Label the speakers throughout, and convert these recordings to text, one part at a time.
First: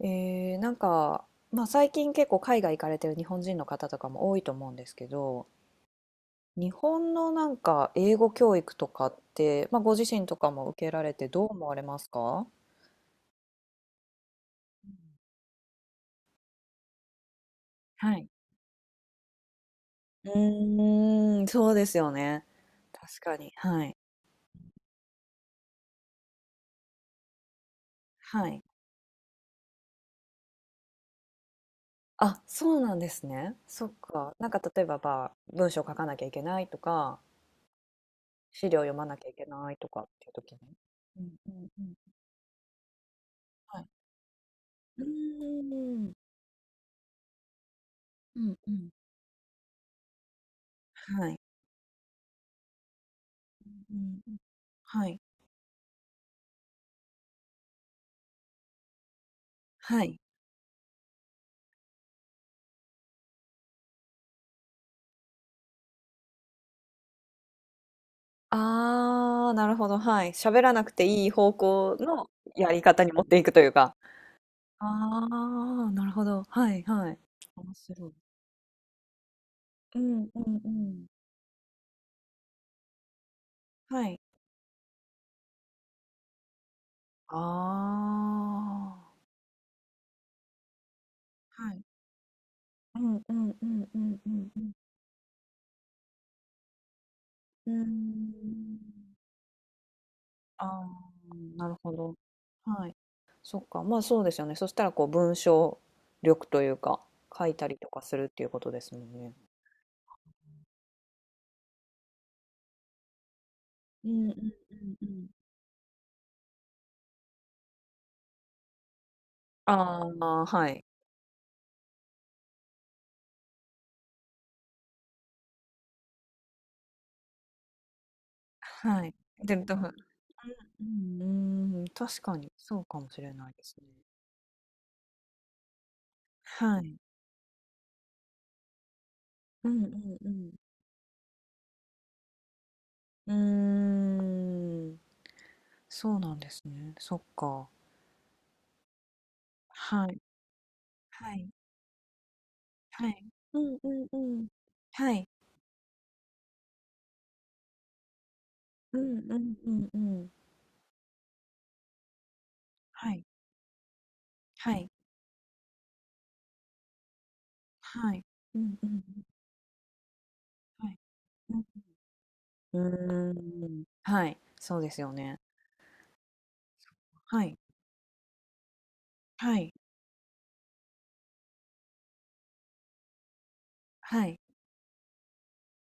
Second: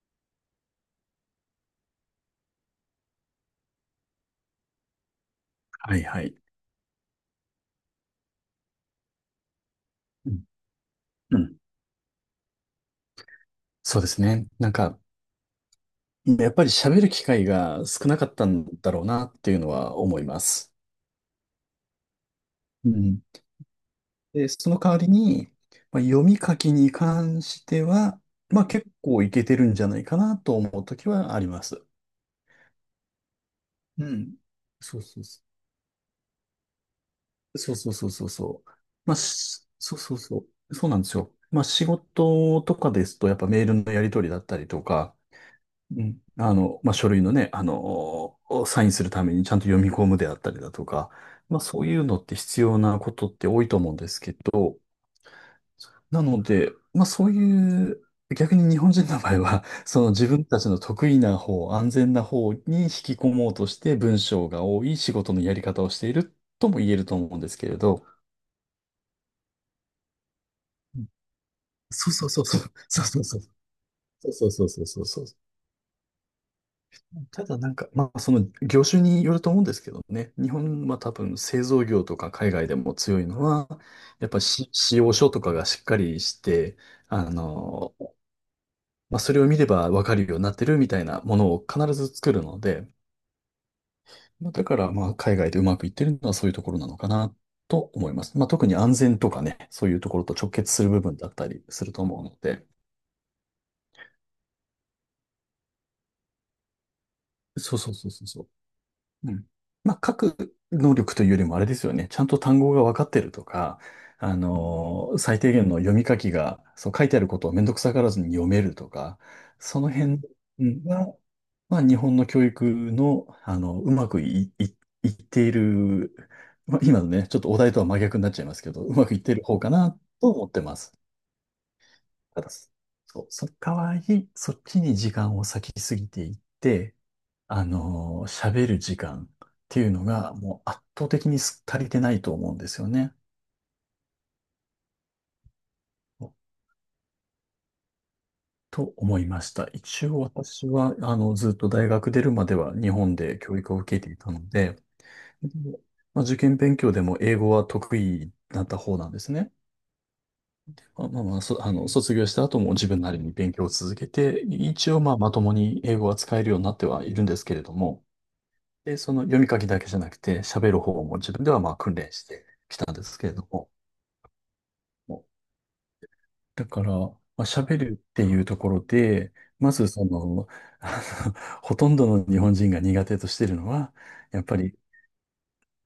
Speaker 1: えー、なんか、最近結構海外行かれてる日本人の方とかも多いと思うんですけど、
Speaker 2: はいはい。
Speaker 1: 日本の英語教育とかって、ご自身
Speaker 2: う
Speaker 1: と
Speaker 2: ん
Speaker 1: かも受けられて
Speaker 2: う
Speaker 1: どう
Speaker 2: ん。
Speaker 1: 思われますか？
Speaker 2: そうですね。なんか、やっぱり喋る機会が少
Speaker 1: は
Speaker 2: なか
Speaker 1: い。
Speaker 2: ったんだろうなっていうのは思い
Speaker 1: う
Speaker 2: ます。
Speaker 1: ーん、そうですよね。
Speaker 2: う
Speaker 1: 確
Speaker 2: ん。
Speaker 1: かに。はい。
Speaker 2: で、その代わりに、まあ、読み書きに関しては、
Speaker 1: はい。
Speaker 2: まあ結構いけてるんじゃないかなと思うときはあります。
Speaker 1: あ、そうなんですね。そっ
Speaker 2: う
Speaker 1: か。
Speaker 2: ん。
Speaker 1: なんか例え
Speaker 2: そ
Speaker 1: ば、
Speaker 2: うそうそ
Speaker 1: 文章書かなきゃいけないとか、
Speaker 2: う。そうそうそうそうそ
Speaker 1: 資
Speaker 2: う。
Speaker 1: 料読ま
Speaker 2: ま
Speaker 1: な
Speaker 2: あ、
Speaker 1: きゃいけないと
Speaker 2: そう
Speaker 1: かっ
Speaker 2: そう
Speaker 1: ていう
Speaker 2: そ
Speaker 1: 時に。
Speaker 2: う。そうなんです
Speaker 1: う
Speaker 2: よ。
Speaker 1: んう
Speaker 2: まあ
Speaker 1: んう
Speaker 2: 仕
Speaker 1: ん。
Speaker 2: 事とかですと、やっぱメール
Speaker 1: はい。
Speaker 2: のやり取りだったりと
Speaker 1: う
Speaker 2: か、
Speaker 1: ー
Speaker 2: うん。
Speaker 1: ん。
Speaker 2: あの、まあ、書類のね、あの、
Speaker 1: うんう
Speaker 2: サイ
Speaker 1: ん。
Speaker 2: ンするためにちゃんと読み込むであったりだとか、
Speaker 1: はい。
Speaker 2: まあ、そういうのって必要なことって多いと思う
Speaker 1: う
Speaker 2: んです
Speaker 1: ん、
Speaker 2: けど、
Speaker 1: はい。
Speaker 2: なので、まあ、そういう、逆に日本人の場合は、そ
Speaker 1: は
Speaker 2: の
Speaker 1: い。
Speaker 2: 自分たちの得意な方、安全な方に引き込もうとして文章が多い仕事のやり方をしているとも言えると思うんですけれど、
Speaker 1: ああ、なるほど、はい。喋らなくていい方向
Speaker 2: そうそ
Speaker 1: の
Speaker 2: うそうそう、
Speaker 1: やり
Speaker 2: そ
Speaker 1: 方
Speaker 2: う
Speaker 1: に
Speaker 2: そ
Speaker 1: 持
Speaker 2: う
Speaker 1: っ
Speaker 2: そ
Speaker 1: て
Speaker 2: う、
Speaker 1: いくというか。
Speaker 2: そうそうそうそうそう
Speaker 1: あ
Speaker 2: そう。
Speaker 1: あ、なるほど。はいはい。
Speaker 2: ただな
Speaker 1: 面
Speaker 2: んか、
Speaker 1: 白
Speaker 2: まあ、
Speaker 1: い。
Speaker 2: その業種によると思うんですけ
Speaker 1: う
Speaker 2: ど
Speaker 1: ん
Speaker 2: ね、
Speaker 1: う
Speaker 2: 日
Speaker 1: んう
Speaker 2: 本は
Speaker 1: ん。
Speaker 2: 多分製造業とか海外でも強いのは、
Speaker 1: はい。
Speaker 2: やっぱし仕様書とかがしっかりして、あの、
Speaker 1: ああ。
Speaker 2: まあ、それを見ればわかるようになってるみたいなものを
Speaker 1: はい。
Speaker 2: 必ず作るので、
Speaker 1: うんうんうんうんう
Speaker 2: ま
Speaker 1: ん
Speaker 2: あ、
Speaker 1: う
Speaker 2: だ
Speaker 1: ん。
Speaker 2: からまあ海外でうまくいってるのはそういうところなのかな
Speaker 1: うーん。
Speaker 2: と思います。まあ、特に安全とかね、そういうところと直
Speaker 1: あ
Speaker 2: 結す
Speaker 1: あ、
Speaker 2: る部分だったり
Speaker 1: なる
Speaker 2: す
Speaker 1: ほ
Speaker 2: ると
Speaker 1: ど。
Speaker 2: 思うので、
Speaker 1: はい。そっか、まあそうですよね。そしたらこう文章力というか、書いたり
Speaker 2: そう
Speaker 1: と
Speaker 2: そう
Speaker 1: か
Speaker 2: そう
Speaker 1: するって
Speaker 2: そ
Speaker 1: い
Speaker 2: う、
Speaker 1: うことですもんね。
Speaker 2: うん。まあ、書く能力というよりもあれですよね。ちゃんと単語が分かってるとか、
Speaker 1: うんうんうんうん。
Speaker 2: 最低限の読み書きが、そう書いてあることをめんどくさがらずに読めるとか、その
Speaker 1: あ
Speaker 2: 辺、
Speaker 1: あ、
Speaker 2: う
Speaker 1: はい。
Speaker 2: ん、が、まあ、日本の教育の、あの、うまくい、い、いっている、まあ、今のね、ちょっとお題とは真逆になっちゃいますけど、う
Speaker 1: は
Speaker 2: ま
Speaker 1: い。
Speaker 2: くいってる
Speaker 1: で
Speaker 2: 方
Speaker 1: も、
Speaker 2: か
Speaker 1: だから
Speaker 2: なと思ってま
Speaker 1: う
Speaker 2: す。
Speaker 1: ん、うーん、確か
Speaker 2: た
Speaker 1: に
Speaker 2: だ、そ
Speaker 1: そうかもし
Speaker 2: う、
Speaker 1: れ
Speaker 2: そ
Speaker 1: な
Speaker 2: の
Speaker 1: いで
Speaker 2: 代
Speaker 1: すね。
Speaker 2: わり、そっちに時間を割きすぎていっ
Speaker 1: は
Speaker 2: て、
Speaker 1: い。
Speaker 2: 喋る時間っ
Speaker 1: う
Speaker 2: て
Speaker 1: んう
Speaker 2: いうの
Speaker 1: んう
Speaker 2: が
Speaker 1: ん。
Speaker 2: もう圧倒的に足りてないと思うんですよね。
Speaker 1: うーん、そうなんですね。そっか。
Speaker 2: と思いました。一
Speaker 1: はい。
Speaker 2: 応私は、あの、
Speaker 1: はい。
Speaker 2: ずっと大学出るまでは日
Speaker 1: は
Speaker 2: 本
Speaker 1: い。
Speaker 2: で教
Speaker 1: う
Speaker 2: 育
Speaker 1: ん
Speaker 2: を
Speaker 1: う
Speaker 2: 受
Speaker 1: ん
Speaker 2: けていた
Speaker 1: う
Speaker 2: の
Speaker 1: ん。
Speaker 2: で、
Speaker 1: はい。
Speaker 2: でまあ、受験勉強でも英語は得意だった方
Speaker 1: う
Speaker 2: なん
Speaker 1: ん
Speaker 2: です
Speaker 1: う
Speaker 2: ね。
Speaker 1: んうんうん。
Speaker 2: まあまあ、まあそ、あの、卒業した後も自分な
Speaker 1: は
Speaker 2: り
Speaker 1: い。
Speaker 2: に勉強を続けて、
Speaker 1: はい。
Speaker 2: 一応まあまともに英語は使えるようになってはいるんですけれども、
Speaker 1: はい。うんうんう
Speaker 2: で、
Speaker 1: ん。
Speaker 2: その読み書きだけじゃなくて喋る
Speaker 1: はい。
Speaker 2: 方も自分で
Speaker 1: う
Speaker 2: は
Speaker 1: ん。
Speaker 2: まあ訓練してき
Speaker 1: う
Speaker 2: たんですけ
Speaker 1: ー
Speaker 2: れども、
Speaker 1: ん。はい。そうですよね。
Speaker 2: だから、まあ、
Speaker 1: はい。
Speaker 2: 喋るっていうところで、
Speaker 1: はい。
Speaker 2: まずその、あの、ほとんどの日本人が苦手としてるのは、
Speaker 1: はい。
Speaker 2: やっぱり、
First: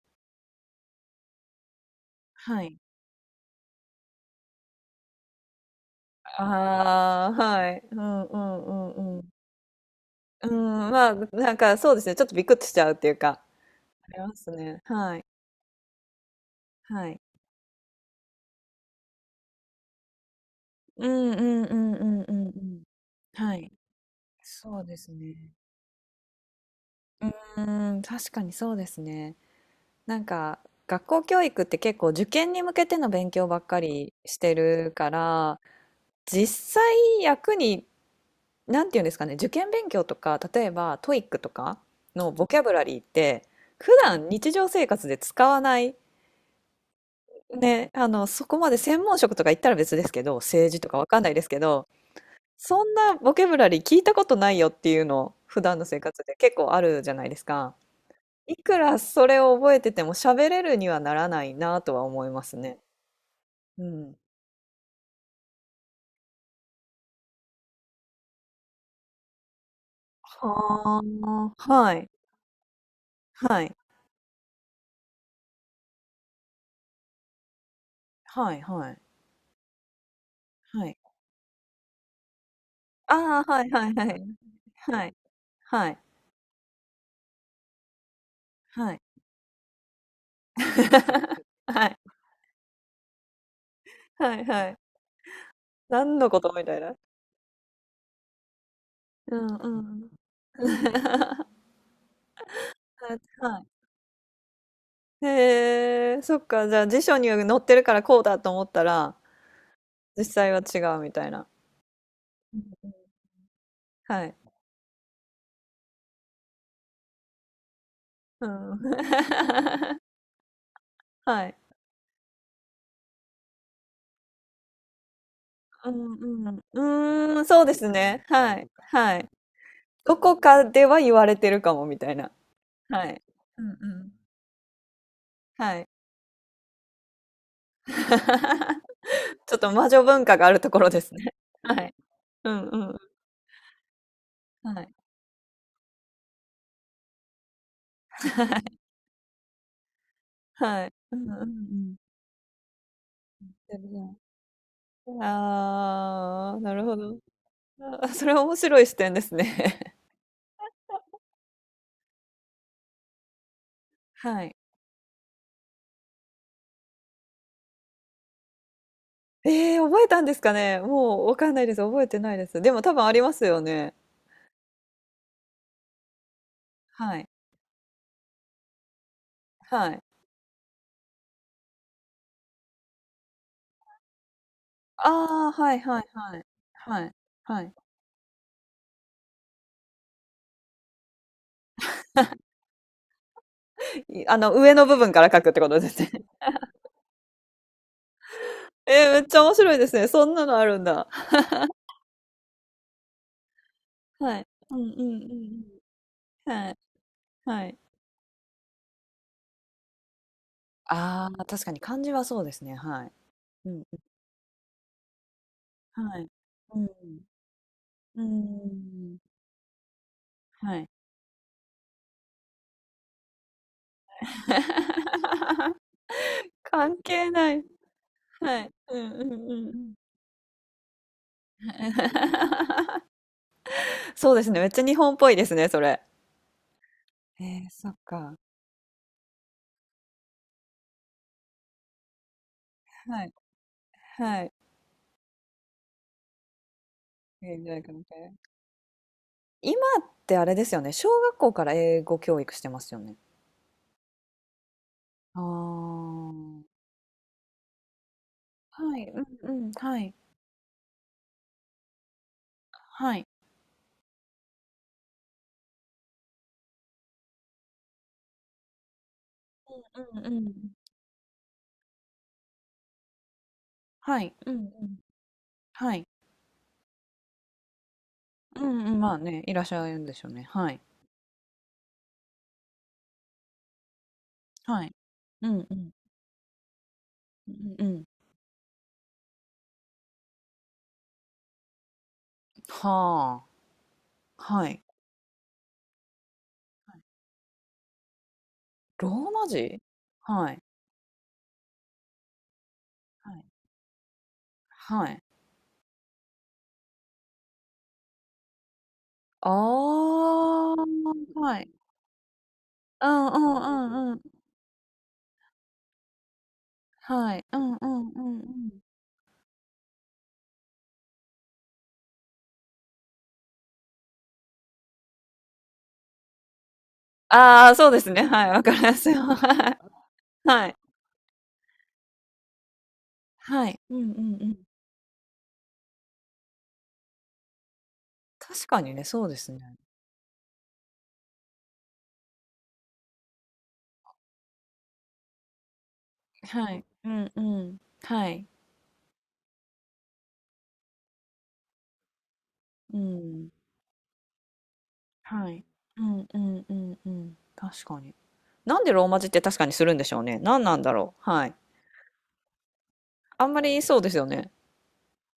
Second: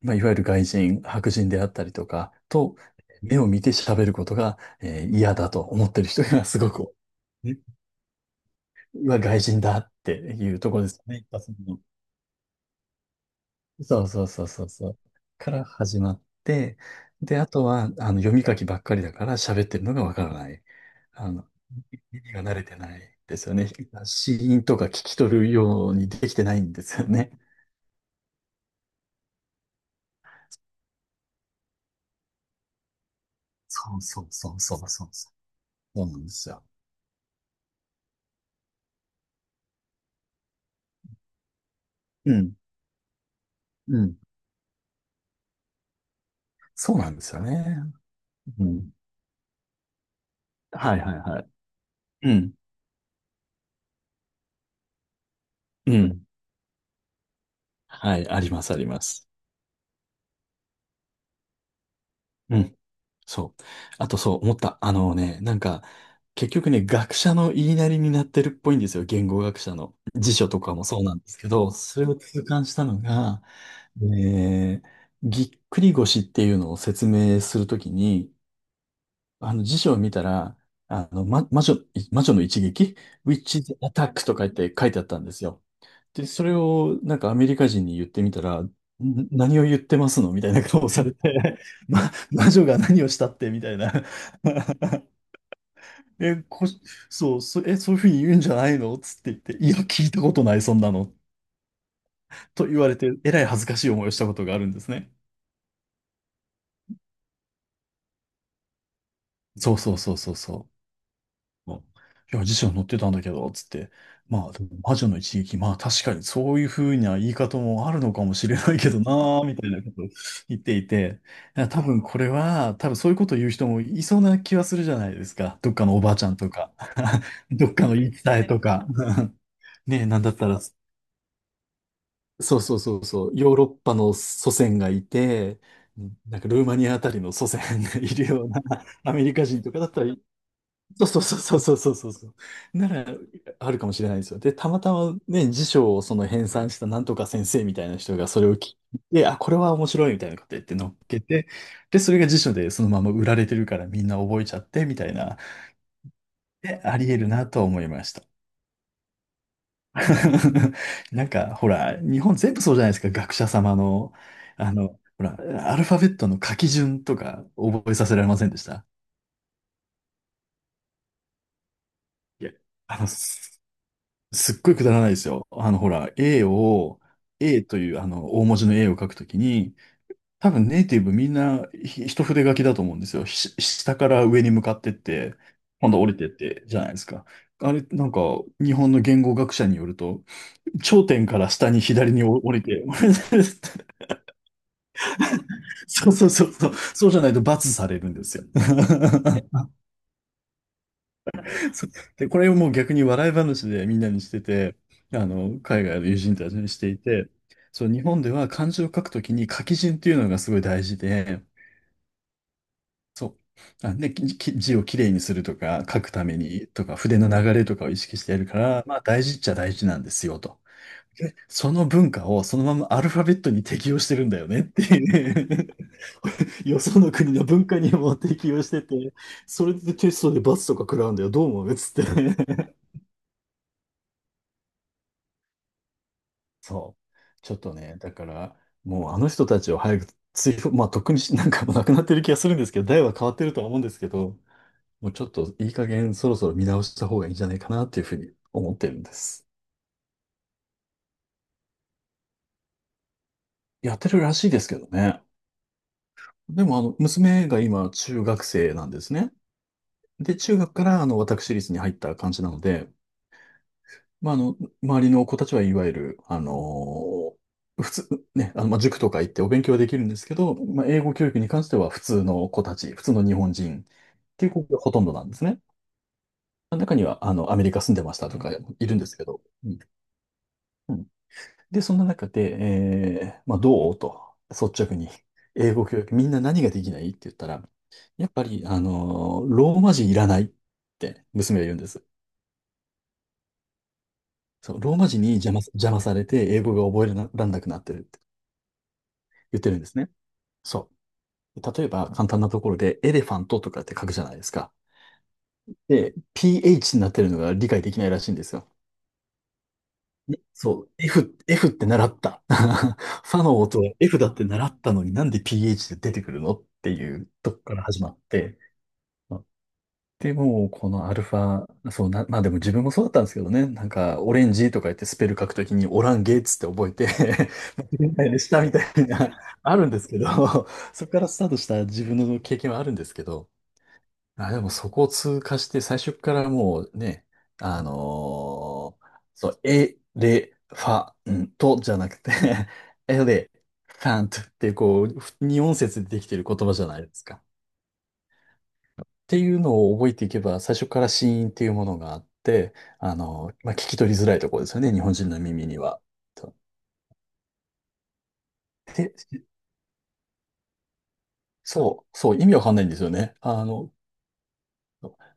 Speaker 2: まあ、いわゆる外人、白人であったりとか
Speaker 1: は
Speaker 2: と、
Speaker 1: い。
Speaker 2: 目を見て喋ることが、嫌だと思ってる人がすごく多
Speaker 1: ああ、
Speaker 2: い、ね、
Speaker 1: はい。うんうんう
Speaker 2: う
Speaker 1: ん
Speaker 2: わ、
Speaker 1: うん。
Speaker 2: 外人だって
Speaker 1: う
Speaker 2: いうところで
Speaker 1: ん、
Speaker 2: すね。一発目の。
Speaker 1: そうですね、ちょっとビクっとしちゃうっていうか、
Speaker 2: そ
Speaker 1: あ
Speaker 2: う
Speaker 1: り
Speaker 2: そう
Speaker 1: ま
Speaker 2: そう
Speaker 1: す
Speaker 2: そう
Speaker 1: ね。
Speaker 2: そう。
Speaker 1: はい。
Speaker 2: から始まって、
Speaker 1: はい。
Speaker 2: で、あとは、あの、読み書きばっかりだから喋ってるのがわからない。
Speaker 1: う
Speaker 2: あ
Speaker 1: んう
Speaker 2: の
Speaker 1: んうんうんう
Speaker 2: 耳が
Speaker 1: んう
Speaker 2: 慣れて
Speaker 1: ん。
Speaker 2: ないです
Speaker 1: は
Speaker 2: よね。
Speaker 1: い。
Speaker 2: 死因と
Speaker 1: そう
Speaker 2: か聞
Speaker 1: です
Speaker 2: き取る
Speaker 1: ね。
Speaker 2: ようにできてないんですよ
Speaker 1: う
Speaker 2: ね。
Speaker 1: ーん、確かにそうですね。なんか、学校教育って結構受験に向けての勉強ばっか
Speaker 2: そう
Speaker 1: り
Speaker 2: そう
Speaker 1: し
Speaker 2: そ
Speaker 1: て
Speaker 2: うそう
Speaker 1: る
Speaker 2: そう
Speaker 1: か
Speaker 2: そう。
Speaker 1: ら、
Speaker 2: そうなんですよ。
Speaker 1: 実際役になんていうんですかね、受験勉強とか、例えばトイックとかの
Speaker 2: う
Speaker 1: ボ
Speaker 2: ん。
Speaker 1: キャブラリーって、普
Speaker 2: うん。
Speaker 1: 段日常生活で使わない、
Speaker 2: そうなんですよね。
Speaker 1: そこ
Speaker 2: う
Speaker 1: まで
Speaker 2: ん。
Speaker 1: 専門職とか言ったら別ですけど、政治と
Speaker 2: は
Speaker 1: か
Speaker 2: い
Speaker 1: わ
Speaker 2: はい
Speaker 1: かんない
Speaker 2: は
Speaker 1: で
Speaker 2: い。
Speaker 1: すけど、
Speaker 2: うん。
Speaker 1: そんなボキャブラリー聞いたことないよっていうの、普段の
Speaker 2: う
Speaker 1: 生活
Speaker 2: ん。
Speaker 1: で結構あるじゃないですか。
Speaker 2: はい。あり
Speaker 1: い
Speaker 2: ます
Speaker 1: く
Speaker 2: あり
Speaker 1: ら
Speaker 2: ま
Speaker 1: そ
Speaker 2: す。
Speaker 1: れを覚えてても喋れるにはならないなとは思います
Speaker 2: うん。
Speaker 1: ね。
Speaker 2: そう。
Speaker 1: う
Speaker 2: あ
Speaker 1: ん。
Speaker 2: とそう思った。あのね、なんか、結局ね、学者の言いなりになってるっぽいんですよ。言語学者の。辞書とかもそ
Speaker 1: は
Speaker 2: うなんですけ
Speaker 1: あ、
Speaker 2: ど、
Speaker 1: は
Speaker 2: それ
Speaker 1: い、
Speaker 2: を痛感したのが、
Speaker 1: はい、
Speaker 2: えーぎっくり腰っていうのを説明するときに、
Speaker 1: はい、はい、
Speaker 2: あの辞書を見たら、
Speaker 1: はい。
Speaker 2: あの、魔女の一撃
Speaker 1: ああ、
Speaker 2: ?Witch's
Speaker 1: はいはいは
Speaker 2: Attack
Speaker 1: い。
Speaker 2: とか言って 書いてあ
Speaker 1: は
Speaker 2: っ
Speaker 1: い。
Speaker 2: たんですよ。
Speaker 1: はい。
Speaker 2: で、それをなんかアメリカ人に言ってみたら、
Speaker 1: はい。
Speaker 2: 何を言ってますのみたいな顔を されて、
Speaker 1: は い。
Speaker 2: 魔女が何をしたってみたいな。
Speaker 1: はいはい。何の
Speaker 2: え、
Speaker 1: ことみ
Speaker 2: こ、
Speaker 1: たいな。
Speaker 2: そう、そ、え、そういうふうに言うんじゃないのつって言
Speaker 1: う
Speaker 2: っ
Speaker 1: ん
Speaker 2: て、いや、
Speaker 1: う
Speaker 2: 聞
Speaker 1: ん。
Speaker 2: いたことない、そんなの。と言われて、えらい恥
Speaker 1: は
Speaker 2: ずかしい思いをしたことがあるんですね。
Speaker 1: い。へえ、そっか。じゃあ辞書に載ってるからこうだと思ったら、
Speaker 2: そうそうそう
Speaker 1: 実
Speaker 2: そう
Speaker 1: 際
Speaker 2: そ
Speaker 1: は違
Speaker 2: う。
Speaker 1: うみたいな。
Speaker 2: うん。いや、辞
Speaker 1: う
Speaker 2: 書に載っ
Speaker 1: ん
Speaker 2: てたんだけど、つって。
Speaker 1: はい。
Speaker 2: まあ、でも魔女の一撃、まあ確かにそういうふうな言い方もあるのかも
Speaker 1: う
Speaker 2: しれな
Speaker 1: ん。
Speaker 2: いけどなーみたいなこ とを 言っていて、
Speaker 1: はい。
Speaker 2: いや多分これは、多分そういうことを言う人もいそうな気はするじゃないですか。どっか
Speaker 1: う
Speaker 2: のおばあちゃん
Speaker 1: ん
Speaker 2: と
Speaker 1: うん。
Speaker 2: か、
Speaker 1: うーん、そう
Speaker 2: ど
Speaker 1: で
Speaker 2: っか
Speaker 1: す
Speaker 2: の言い伝
Speaker 1: ね。
Speaker 2: え
Speaker 1: は
Speaker 2: と
Speaker 1: い。
Speaker 2: か。
Speaker 1: はい。
Speaker 2: ねえ、
Speaker 1: ど
Speaker 2: なんだっ
Speaker 1: こ
Speaker 2: たら、
Speaker 1: かでは言われてるかもみたいな。
Speaker 2: そうそうそう
Speaker 1: はい。
Speaker 2: そう、ヨー
Speaker 1: う
Speaker 2: ロ
Speaker 1: ん
Speaker 2: ッ
Speaker 1: う
Speaker 2: パ
Speaker 1: ん。
Speaker 2: の祖先がいて、
Speaker 1: はい。
Speaker 2: なんかルーマニアあたりの祖先がいるような、アメリカ
Speaker 1: ちょっ
Speaker 2: 人
Speaker 1: と
Speaker 2: とか
Speaker 1: 魔
Speaker 2: だっ
Speaker 1: 女
Speaker 2: たら、
Speaker 1: 文化があるところで
Speaker 2: そう
Speaker 1: す
Speaker 2: そう
Speaker 1: ね。
Speaker 2: そう そ
Speaker 1: は
Speaker 2: うそ
Speaker 1: い。
Speaker 2: うそうそう。
Speaker 1: う
Speaker 2: な
Speaker 1: ん
Speaker 2: ら、あるかもしれないですよ。で、
Speaker 1: う
Speaker 2: た
Speaker 1: ん
Speaker 2: ま
Speaker 1: はいは
Speaker 2: た
Speaker 1: い。
Speaker 2: まね、辞書をその編纂したなんとか先生みたいな人がそれを聞い て、あ、これは面白いみたいなこと言って
Speaker 1: は
Speaker 2: 乗
Speaker 1: い。
Speaker 2: っ
Speaker 1: う
Speaker 2: け
Speaker 1: んうんう
Speaker 2: て、
Speaker 1: ん。
Speaker 2: で、それが辞書でそのまま売られてるか
Speaker 1: で
Speaker 2: ら
Speaker 1: も
Speaker 2: みん
Speaker 1: ね
Speaker 2: な覚えちゃってみたいな、
Speaker 1: ああー、な
Speaker 2: で、
Speaker 1: るほ
Speaker 2: あり
Speaker 1: ど。
Speaker 2: 得るなとは思いま
Speaker 1: あ、
Speaker 2: した。
Speaker 1: それは面白い視点ですね。
Speaker 2: なんか、ほら、日本全部そうじゃないですか、学者様 の、
Speaker 1: はい。
Speaker 2: あの、ほら、アルファベットの書き順とか覚えさせられませんでした？
Speaker 1: ええ、覚えたんですかね？もうわかんないです。覚えてない
Speaker 2: い
Speaker 1: で
Speaker 2: や、
Speaker 1: す。でも多
Speaker 2: あ
Speaker 1: 分
Speaker 2: の、
Speaker 1: ありますよね。
Speaker 2: すっごいくだらないですよ。あの、ほら、A を、
Speaker 1: はい。
Speaker 2: A というあの、大文字の A を書くときに、
Speaker 1: はい。
Speaker 2: 多分ネイティブみんな一筆書きだと思うんですよ。下から上に向かってって、
Speaker 1: ああ、はい
Speaker 2: 今
Speaker 1: は
Speaker 2: 度
Speaker 1: い
Speaker 2: 降りてっ
Speaker 1: はい。
Speaker 2: て、じゃないで
Speaker 1: は
Speaker 2: す
Speaker 1: い。
Speaker 2: か。
Speaker 1: は
Speaker 2: あ
Speaker 1: い。
Speaker 2: れ、なんか、日本の言語学者によると、頂点から下に左に降りて、
Speaker 1: い上の部分から書くってことです
Speaker 2: そう
Speaker 1: ね。
Speaker 2: そうそうそう、そうじゃないと罰されるんですよ。
Speaker 1: ええ、めっちゃ面 白いですね。そんなのあるんだ。
Speaker 2: そう。で、これをもう逆に笑い話でみんなにし
Speaker 1: は
Speaker 2: て
Speaker 1: い。う
Speaker 2: て、
Speaker 1: んうん
Speaker 2: あ
Speaker 1: う
Speaker 2: の、
Speaker 1: ん
Speaker 2: 海外の友人た
Speaker 1: うん。
Speaker 2: ちに
Speaker 1: はい。
Speaker 2: していて、
Speaker 1: はい。
Speaker 2: そう、日本では漢字を書くときに書き順っていうのがすごい大事
Speaker 1: あ
Speaker 2: で、
Speaker 1: あ、確かに漢字はそうですね、はい。
Speaker 2: そう、
Speaker 1: うん、
Speaker 2: あ、で、字をきれいにするとか、
Speaker 1: う
Speaker 2: 書
Speaker 1: ん、
Speaker 2: く
Speaker 1: は
Speaker 2: た
Speaker 1: い。
Speaker 2: めに
Speaker 1: う
Speaker 2: とか、筆
Speaker 1: ん、
Speaker 2: の流れとかを意識
Speaker 1: う
Speaker 2: してやるから、まあ
Speaker 1: ん、
Speaker 2: 大事っちゃ大事なんですよと。
Speaker 1: はい。
Speaker 2: で、その文化をそのままアルファベットに適用してるんだよねっていう よ
Speaker 1: 関
Speaker 2: その
Speaker 1: 係
Speaker 2: 国の
Speaker 1: ない。
Speaker 2: 文化にも適
Speaker 1: は
Speaker 2: 用し
Speaker 1: い。
Speaker 2: て
Speaker 1: うんうん
Speaker 2: て、
Speaker 1: うんう
Speaker 2: それで
Speaker 1: ん。
Speaker 2: テストで罰とか食らうんだよ、どう思うっつって。
Speaker 1: そうですね、めっちゃ日本っぽいですね、それ。
Speaker 2: そう。
Speaker 1: え
Speaker 2: ちょっ
Speaker 1: え、
Speaker 2: と
Speaker 1: そっ
Speaker 2: ね、だか
Speaker 1: か。
Speaker 2: ら、もうあの人たちを早く追放、まあ、とっくになんかもうなくなってる気がするんですけど、代は
Speaker 1: は
Speaker 2: 変
Speaker 1: い、
Speaker 2: わってるとは思うんですけど、
Speaker 1: はい。
Speaker 2: もうちょっといい加減そろそろ見直した方がいいんじゃ
Speaker 1: え
Speaker 2: な
Speaker 1: え、
Speaker 2: いか
Speaker 1: じゃあ、
Speaker 2: なって
Speaker 1: 関
Speaker 2: いうふう
Speaker 1: 係
Speaker 2: に思ってるんです。
Speaker 1: 今ってあれですよね、小学校から英語教育してますよね。
Speaker 2: やってるらしいですけどね。
Speaker 1: ああ、
Speaker 2: でも、あの、娘が今、中学生なん
Speaker 1: は
Speaker 2: で
Speaker 1: い、
Speaker 2: す
Speaker 1: うん
Speaker 2: ね。
Speaker 1: うん、はい、
Speaker 2: で、中学から、私立に入った感じなので、
Speaker 1: はい。
Speaker 2: まあ、あの、周りの子たちはいわゆる、ー普通、ね、まあ、塾とか行ってお勉強はでき
Speaker 1: う
Speaker 2: るんで
Speaker 1: ん
Speaker 2: す
Speaker 1: うん
Speaker 2: け
Speaker 1: う
Speaker 2: ど、
Speaker 1: ん。
Speaker 2: まあ、英語教育に関しては普通の日本人っ
Speaker 1: はい、
Speaker 2: てい
Speaker 1: う
Speaker 2: う子
Speaker 1: んう
Speaker 2: がほ
Speaker 1: ん。
Speaker 2: とんどなんですね。
Speaker 1: はい。
Speaker 2: 中には、アメリカ住んでましたとか
Speaker 1: うん
Speaker 2: い
Speaker 1: う
Speaker 2: るん
Speaker 1: ん、
Speaker 2: で
Speaker 1: ま
Speaker 2: す
Speaker 1: あ
Speaker 2: けど。
Speaker 1: ね、いらっ
Speaker 2: う
Speaker 1: し
Speaker 2: ん。
Speaker 1: ゃるんでしょうね。はい。
Speaker 2: うん。で、そんな中で、えー、まあ、どうと、率
Speaker 1: はい。
Speaker 2: 直に、
Speaker 1: うん
Speaker 2: 英
Speaker 1: う
Speaker 2: 語
Speaker 1: ん。
Speaker 2: 教育、みんな何ができないって言った
Speaker 1: う
Speaker 2: ら、
Speaker 1: んうん。
Speaker 2: やっぱり、ローマ字いらないって娘が言うんです。
Speaker 1: はあ。は
Speaker 2: そう、
Speaker 1: い。
Speaker 2: ローマ字に邪魔されて英語が覚えられなくなってるって
Speaker 1: ローマ
Speaker 2: 言ってるん
Speaker 1: 字
Speaker 2: ですね。
Speaker 1: はい。
Speaker 2: そう。例えば、簡単なところで、エレフ
Speaker 1: は
Speaker 2: ァ
Speaker 1: い。
Speaker 2: ントとかって書くじゃないですか。
Speaker 1: はい。
Speaker 2: で、PH になってるのが理解できないらしいんですよ。
Speaker 1: あ
Speaker 2: ねそう。
Speaker 1: あ、はい。
Speaker 2: F って習った。
Speaker 1: うんう
Speaker 2: ファ
Speaker 1: ん
Speaker 2: の音は
Speaker 1: うんう
Speaker 2: F
Speaker 1: ん。
Speaker 2: だって習ったのになんで PH で出てくるのっていう
Speaker 1: はい。
Speaker 2: と
Speaker 1: う
Speaker 2: こ
Speaker 1: ん
Speaker 2: から
Speaker 1: う
Speaker 2: 始
Speaker 1: ん
Speaker 2: まっ
Speaker 1: うんう
Speaker 2: て、
Speaker 1: ん。
Speaker 2: まあで、もうこのアルファ、そうな、まあでも自分もそうだったんですけどね、なんかオレンジとか言ってスペル書くときにオランゲーツって覚えて
Speaker 1: ああ、そう で
Speaker 2: 間
Speaker 1: す
Speaker 2: 違え
Speaker 1: ね。
Speaker 2: ないで
Speaker 1: は
Speaker 2: し
Speaker 1: い。
Speaker 2: た
Speaker 1: わか
Speaker 2: み
Speaker 1: り
Speaker 2: た
Speaker 1: ま
Speaker 2: い
Speaker 1: すよ。
Speaker 2: な、
Speaker 1: は
Speaker 2: あ
Speaker 1: い。
Speaker 2: るんですけど、
Speaker 1: はい。
Speaker 2: そこからスタートした自分の経験はあるんですけど、
Speaker 1: はい。うんうんう
Speaker 2: あ、で
Speaker 1: ん。
Speaker 2: もそこを通過して最初からもうね、あの
Speaker 1: 確かに
Speaker 2: ー
Speaker 1: ね、そうで
Speaker 2: そ
Speaker 1: す
Speaker 2: う、
Speaker 1: ね。
Speaker 2: エレファントじゃなくて エレファントってこう、二音節でできてる言
Speaker 1: は
Speaker 2: 葉じ
Speaker 1: い。
Speaker 2: ゃない
Speaker 1: う
Speaker 2: です
Speaker 1: んう
Speaker 2: か。
Speaker 1: ん。はい。
Speaker 2: っていうのを覚えていけば、最初から子音っていうものがあって、
Speaker 1: うん。
Speaker 2: まあ、聞き取りづらいところですよね、日本人の
Speaker 1: はい。
Speaker 2: 耳には。
Speaker 1: うんう
Speaker 2: と
Speaker 1: んうんうん。確かにね。なんでロー
Speaker 2: で、
Speaker 1: マ字って確かにするんでしょうね。何なんだろう。はい。
Speaker 2: そう、意味わかんないんですよね。
Speaker 1: あんまりそうですよね。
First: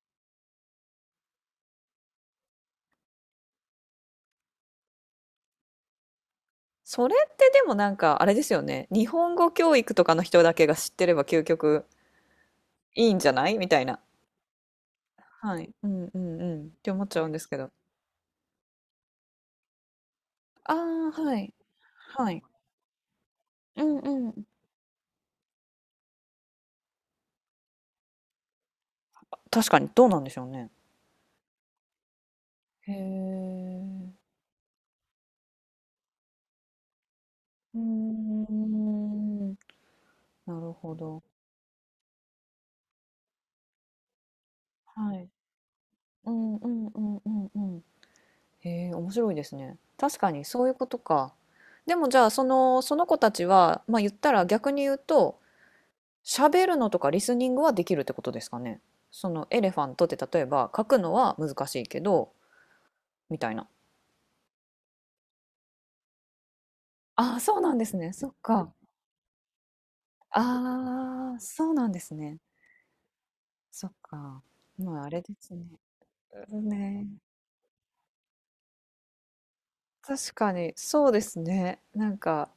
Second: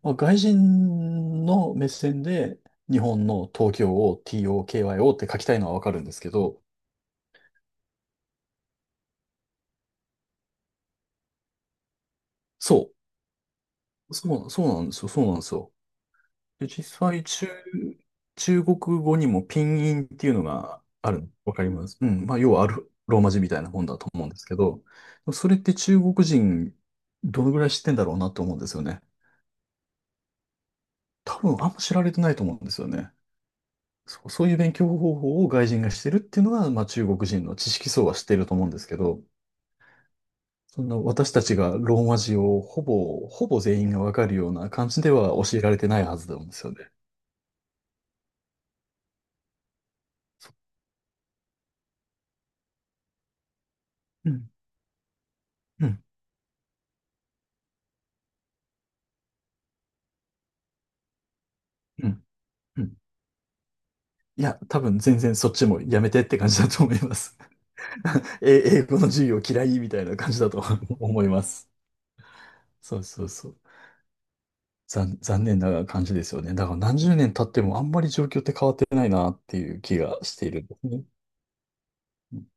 Speaker 2: まあ、外人の目線で日本の東京を TOKYO って書きたいのはわかるんですけど、
Speaker 1: それってでもなんかあれですよね。日本語教育とかの人だけが知ってれば究極
Speaker 2: そ
Speaker 1: いいんじゃないみたいな。
Speaker 2: そうなんですよ、そうなんです
Speaker 1: は
Speaker 2: よ。
Speaker 1: い。うんうんう
Speaker 2: で、
Speaker 1: ん。っ
Speaker 2: 実
Speaker 1: て思っちゃ
Speaker 2: 際、
Speaker 1: うんですけど。
Speaker 2: 中国語にもピンインっていうの
Speaker 1: あ
Speaker 2: があ
Speaker 1: あ、
Speaker 2: るの。
Speaker 1: はい。
Speaker 2: わかります。うん。
Speaker 1: は
Speaker 2: まあ、
Speaker 1: い。
Speaker 2: 要はローマ字みたいなも
Speaker 1: う
Speaker 2: んだ
Speaker 1: ん
Speaker 2: と思う
Speaker 1: う
Speaker 2: んです
Speaker 1: ん。
Speaker 2: けど、それって中国人、どのぐらい知ってんだろうなと思うんですよね。
Speaker 1: 確かにどうなんでしょうね。
Speaker 2: 多分、あんま知られてないと思うんですよ
Speaker 1: へ
Speaker 2: ね。
Speaker 1: え。
Speaker 2: そう、そういう勉強方法を外人がしてるっていうのは、まあ、中国人の知
Speaker 1: うー
Speaker 2: 識層は知ってると思うんですけど、
Speaker 1: ん。なる
Speaker 2: そん
Speaker 1: ほ
Speaker 2: な
Speaker 1: ど。
Speaker 2: 私たちがローマ字をほぼ全員がわかるような感じで
Speaker 1: はい。
Speaker 2: は教えられてないは
Speaker 1: う
Speaker 2: ずなんで
Speaker 1: ん
Speaker 2: す
Speaker 1: う
Speaker 2: よ
Speaker 1: ん
Speaker 2: ね。
Speaker 1: うんうんうん。へえ、面白いですね。確かにそういうことか。でもじゃあその、その子たちは、まあ言っ
Speaker 2: う
Speaker 1: たら
Speaker 2: ん。
Speaker 1: 逆に言うと、
Speaker 2: うん。
Speaker 1: 喋るのとかリスニングはできるってことですかね。そのエレファントって例えば書くのは難しいけ
Speaker 2: うん。
Speaker 1: ど、
Speaker 2: うん。
Speaker 1: みたいな。
Speaker 2: いや、多分全然そっちもやめてって感じだと思いま
Speaker 1: あ
Speaker 2: す。
Speaker 1: あ、そうなんですね。そっ
Speaker 2: え、
Speaker 1: か。
Speaker 2: 英語の授業嫌いみたいな感じだと 思い
Speaker 1: ああ、
Speaker 2: ます。
Speaker 1: そうなんですね。
Speaker 2: そうそうそう。
Speaker 1: そっか。まああれで
Speaker 2: 残
Speaker 1: す
Speaker 2: 念
Speaker 1: ね。
Speaker 2: な感じですよね。だから何
Speaker 1: ね。
Speaker 2: 十年経ってもあんまり状況って変わってないなっていう気が
Speaker 1: 確
Speaker 2: して
Speaker 1: か
Speaker 2: いるん
Speaker 1: に、
Speaker 2: ですね。
Speaker 1: そうですね。なん
Speaker 2: うん。
Speaker 1: か、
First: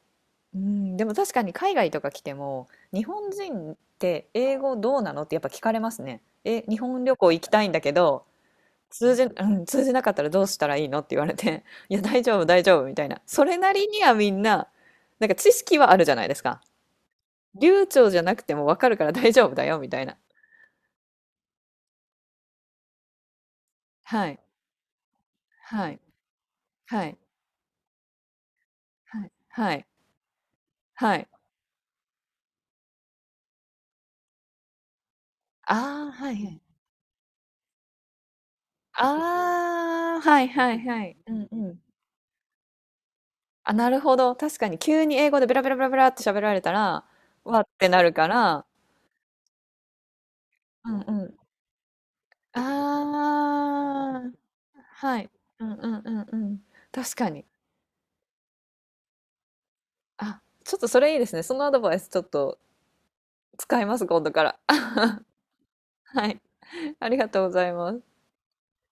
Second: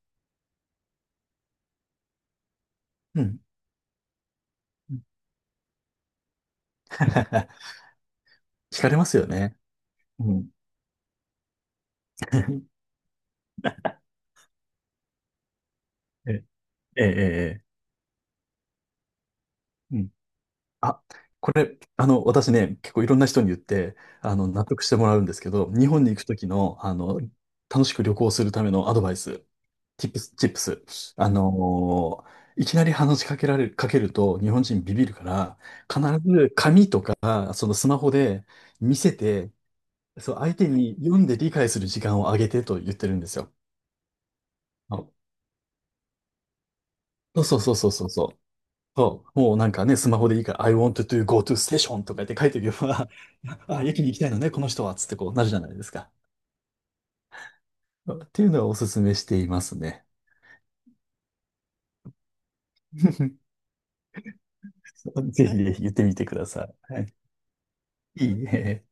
Speaker 1: うん、でも確かに海外とか来ても日
Speaker 2: う
Speaker 1: 本
Speaker 2: ん。
Speaker 1: 人って英語どうなのってやっぱ聞かれますね。え、日本旅行行きたいん だけど
Speaker 2: 惹かれま
Speaker 1: 通
Speaker 2: す
Speaker 1: じ、
Speaker 2: よ
Speaker 1: う
Speaker 2: ね。
Speaker 1: ん、通じなかったら
Speaker 2: う
Speaker 1: どう
Speaker 2: ん。
Speaker 1: したらいいのって言われて「いや大丈夫大丈夫」みたいなそれなりにはみんななんか知識はあるじゃない
Speaker 2: え、
Speaker 1: ですか。
Speaker 2: ええ、ええ。
Speaker 1: 流暢じゃなくてもわかるから 大丈夫だよみ
Speaker 2: う
Speaker 1: たい
Speaker 2: ん。
Speaker 1: な。
Speaker 2: あ、これ、私ね、結構いろんな人に言って、
Speaker 1: はい
Speaker 2: 納得してもらうんですけど、日
Speaker 1: はい
Speaker 2: 本に行くときの、
Speaker 1: はい
Speaker 2: 楽しく旅行するためのアドバイ
Speaker 1: はい
Speaker 2: ス、
Speaker 1: はい
Speaker 2: チップ
Speaker 1: は
Speaker 2: ス。
Speaker 1: い。
Speaker 2: いきなり話しかけられる、かけると日本人ビビるから、必
Speaker 1: ああはいは
Speaker 2: ず
Speaker 1: い。
Speaker 2: 紙とか、そのスマホで見せて、
Speaker 1: ああ
Speaker 2: そう、
Speaker 1: はい
Speaker 2: 相手
Speaker 1: はい
Speaker 2: に
Speaker 1: はい。
Speaker 2: 読ん
Speaker 1: う
Speaker 2: で
Speaker 1: ん
Speaker 2: 理
Speaker 1: う
Speaker 2: 解す
Speaker 1: ん
Speaker 2: る時間をあげてと言ってるんですよ。
Speaker 1: あ、なるほど。確かに急に
Speaker 2: あ、
Speaker 1: 英語でベラベラベラベラって喋られたら、
Speaker 2: そうそ
Speaker 1: わ
Speaker 2: う
Speaker 1: っ
Speaker 2: そう
Speaker 1: て
Speaker 2: そう
Speaker 1: な
Speaker 2: そう
Speaker 1: る
Speaker 2: そ
Speaker 1: か
Speaker 2: う。
Speaker 1: ら、
Speaker 2: そう、もうなんかね、スマホでいいから、I
Speaker 1: う
Speaker 2: want
Speaker 1: んう
Speaker 2: to
Speaker 1: ん。
Speaker 2: go to station とかって書いておけば、あ、駅に行き
Speaker 1: あ
Speaker 2: た
Speaker 1: あ、
Speaker 2: いのね、この人は、つって
Speaker 1: は
Speaker 2: こ
Speaker 1: い。
Speaker 2: うなるじゃ
Speaker 1: う
Speaker 2: な
Speaker 1: ん
Speaker 2: いで
Speaker 1: う
Speaker 2: す
Speaker 1: んう
Speaker 2: か。
Speaker 1: んうん。確かに。
Speaker 2: っていうのはおすすめしていますね。
Speaker 1: あ、ちょっとそれいいですね。そのアドバイスちょっと 使います、今度から。
Speaker 2: ぜひぜひ言ってみて
Speaker 1: は
Speaker 2: く
Speaker 1: い。
Speaker 2: ださい。は
Speaker 1: あ
Speaker 2: い、
Speaker 1: りがとうございます。
Speaker 2: いいね。